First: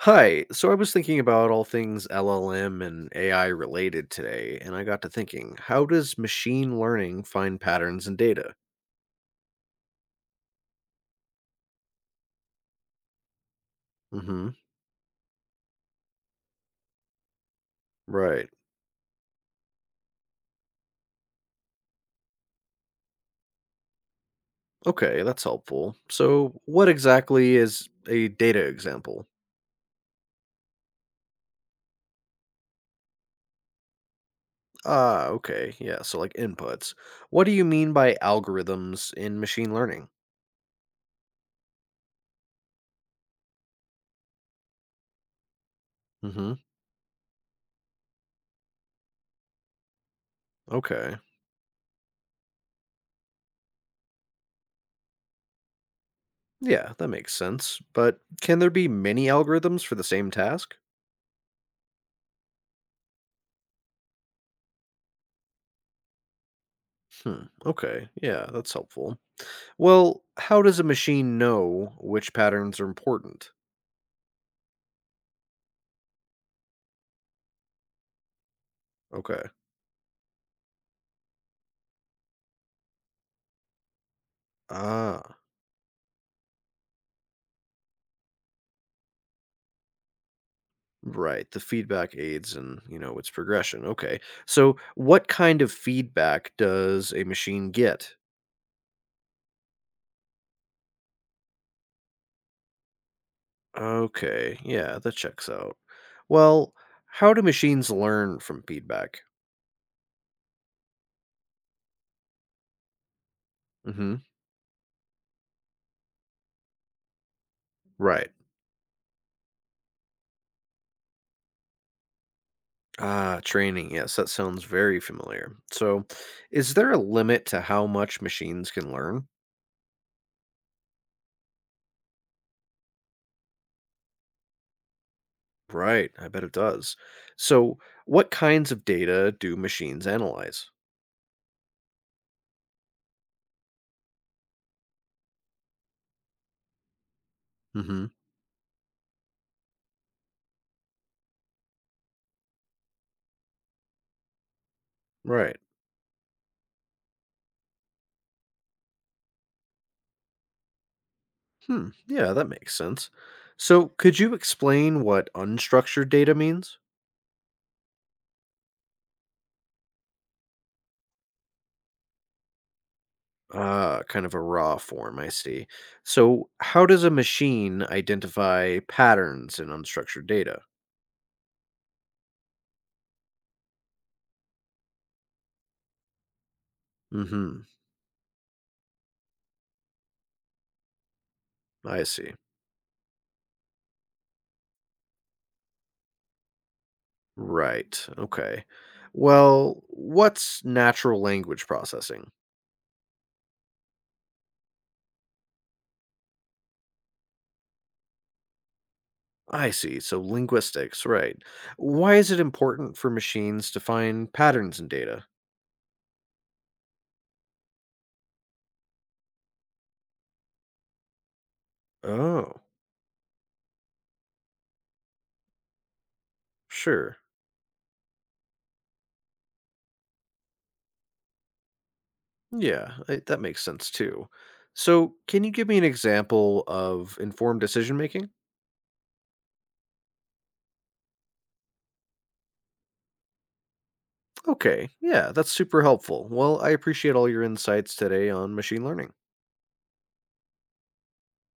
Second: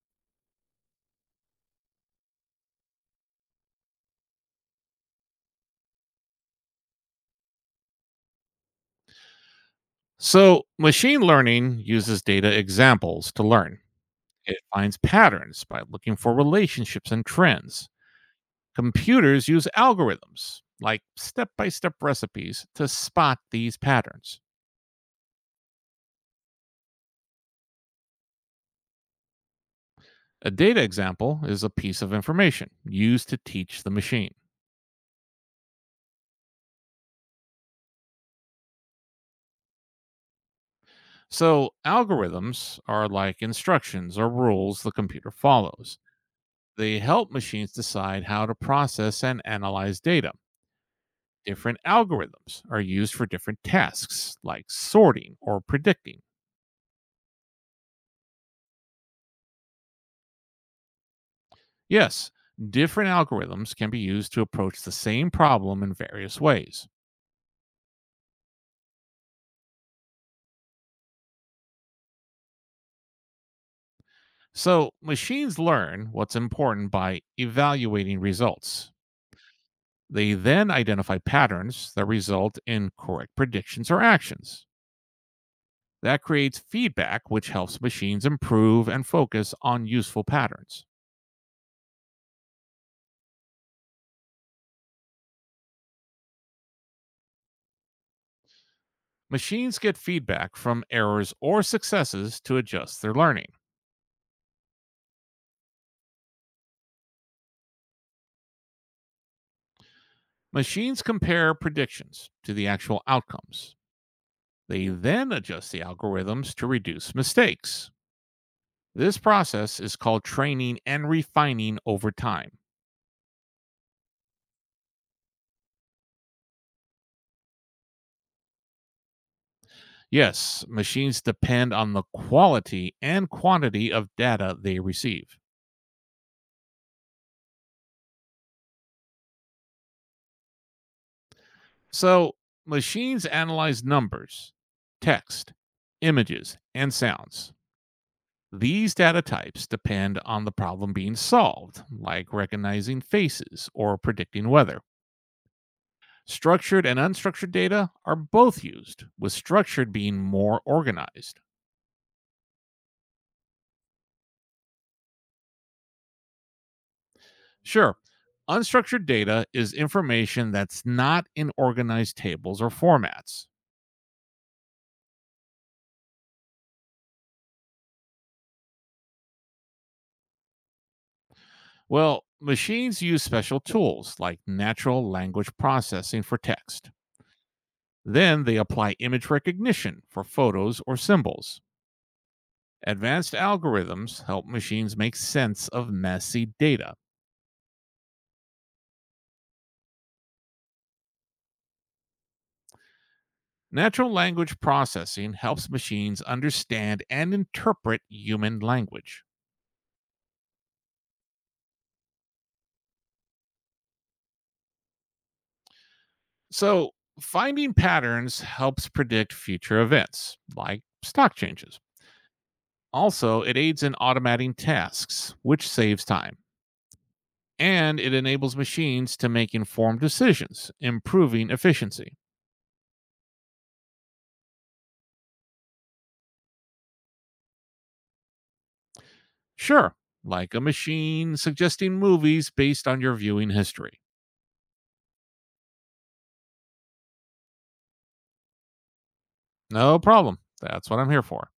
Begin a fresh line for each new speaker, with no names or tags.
Hi. So I was thinking about all things LLM and AI related today, and I got to thinking, how does machine learning find patterns in data?
So, machine learning uses data examples to learn.
Hmm.
It finds patterns by looking for relationships and trends.
Right.
Computers use algorithms, like step by step recipes, to spot these patterns.
Okay, that's helpful. So what exactly is a data example?
A data example is a piece of information used to teach the machine.
Ah, okay. Yeah, so like inputs. What do you mean by algorithms in machine learning?
So, algorithms are like instructions or rules the computer follows.
Hmm.
They help machines decide how to process and analyze data.
Okay.
Different algorithms are used for different tasks, like sorting or predicting.
Yeah, that makes sense. But can there be many algorithms for the same task?
Yes, different algorithms can be used to approach the same problem in various ways.
Hmm. Okay. Yeah, that's helpful. Well, how does a machine know which patterns are important?
So, machines learn what's important by evaluating results.
Okay.
They then identify patterns that result in correct predictions or actions.
Ah,
That creates feedback, which helps machines improve and focus on useful patterns.
right. The feedback aids in its progression. Okay. So, what kind of feedback does a machine get?
Machines get feedback from errors or successes to adjust their learning.
Okay. Yeah, that checks out. Well, how do machines learn from feedback?
Machines compare predictions to the actual outcomes.
Mhm.
They then adjust the algorithms to reduce mistakes.
Right.
This process is called training and refining over time.
Ah, training. Yes, that sounds very familiar. So, is there a limit to how much machines can learn?
Yes, machines depend on the quality and quantity of data they receive.
Right, I bet it does. So, what kinds of data do machines analyze?
So, machines analyze numbers, text, images, and sounds.
Hmm.
These data types depend on the problem being solved, like recognizing faces or predicting weather.
Right.
Structured and unstructured data are both used, with structured being more organized.
Hmm, yeah, that makes sense. So, could you explain what unstructured data means?
Sure, unstructured data is information that's not in organized tables or formats.
Ah, kind of a raw form, I see. So, how does a machine identify patterns in unstructured data?
Well, machines use special tools like natural language processing for text.
Hmm.
Then they apply image recognition for photos or symbols.
I see.
Advanced algorithms help machines make sense of messy data.
Right. Okay. Well, what's natural language processing?
Natural language processing helps machines understand and interpret human language.
I see. So linguistics, right. Why is it important for machines to find patterns in data?
So, finding patterns helps predict future events, like stock changes.
Oh,
Also, it aids in automating tasks, which saves time.
sure.
And it enables machines to make informed decisions, improving efficiency.
Yeah, that makes sense too. So, can you give me an example of informed decision making?
Sure, like a machine suggesting movies based on your viewing history.
Okay, yeah, that's super helpful. Well, I appreciate all your insights today on machine learning.
No problem. That's what I'm here for.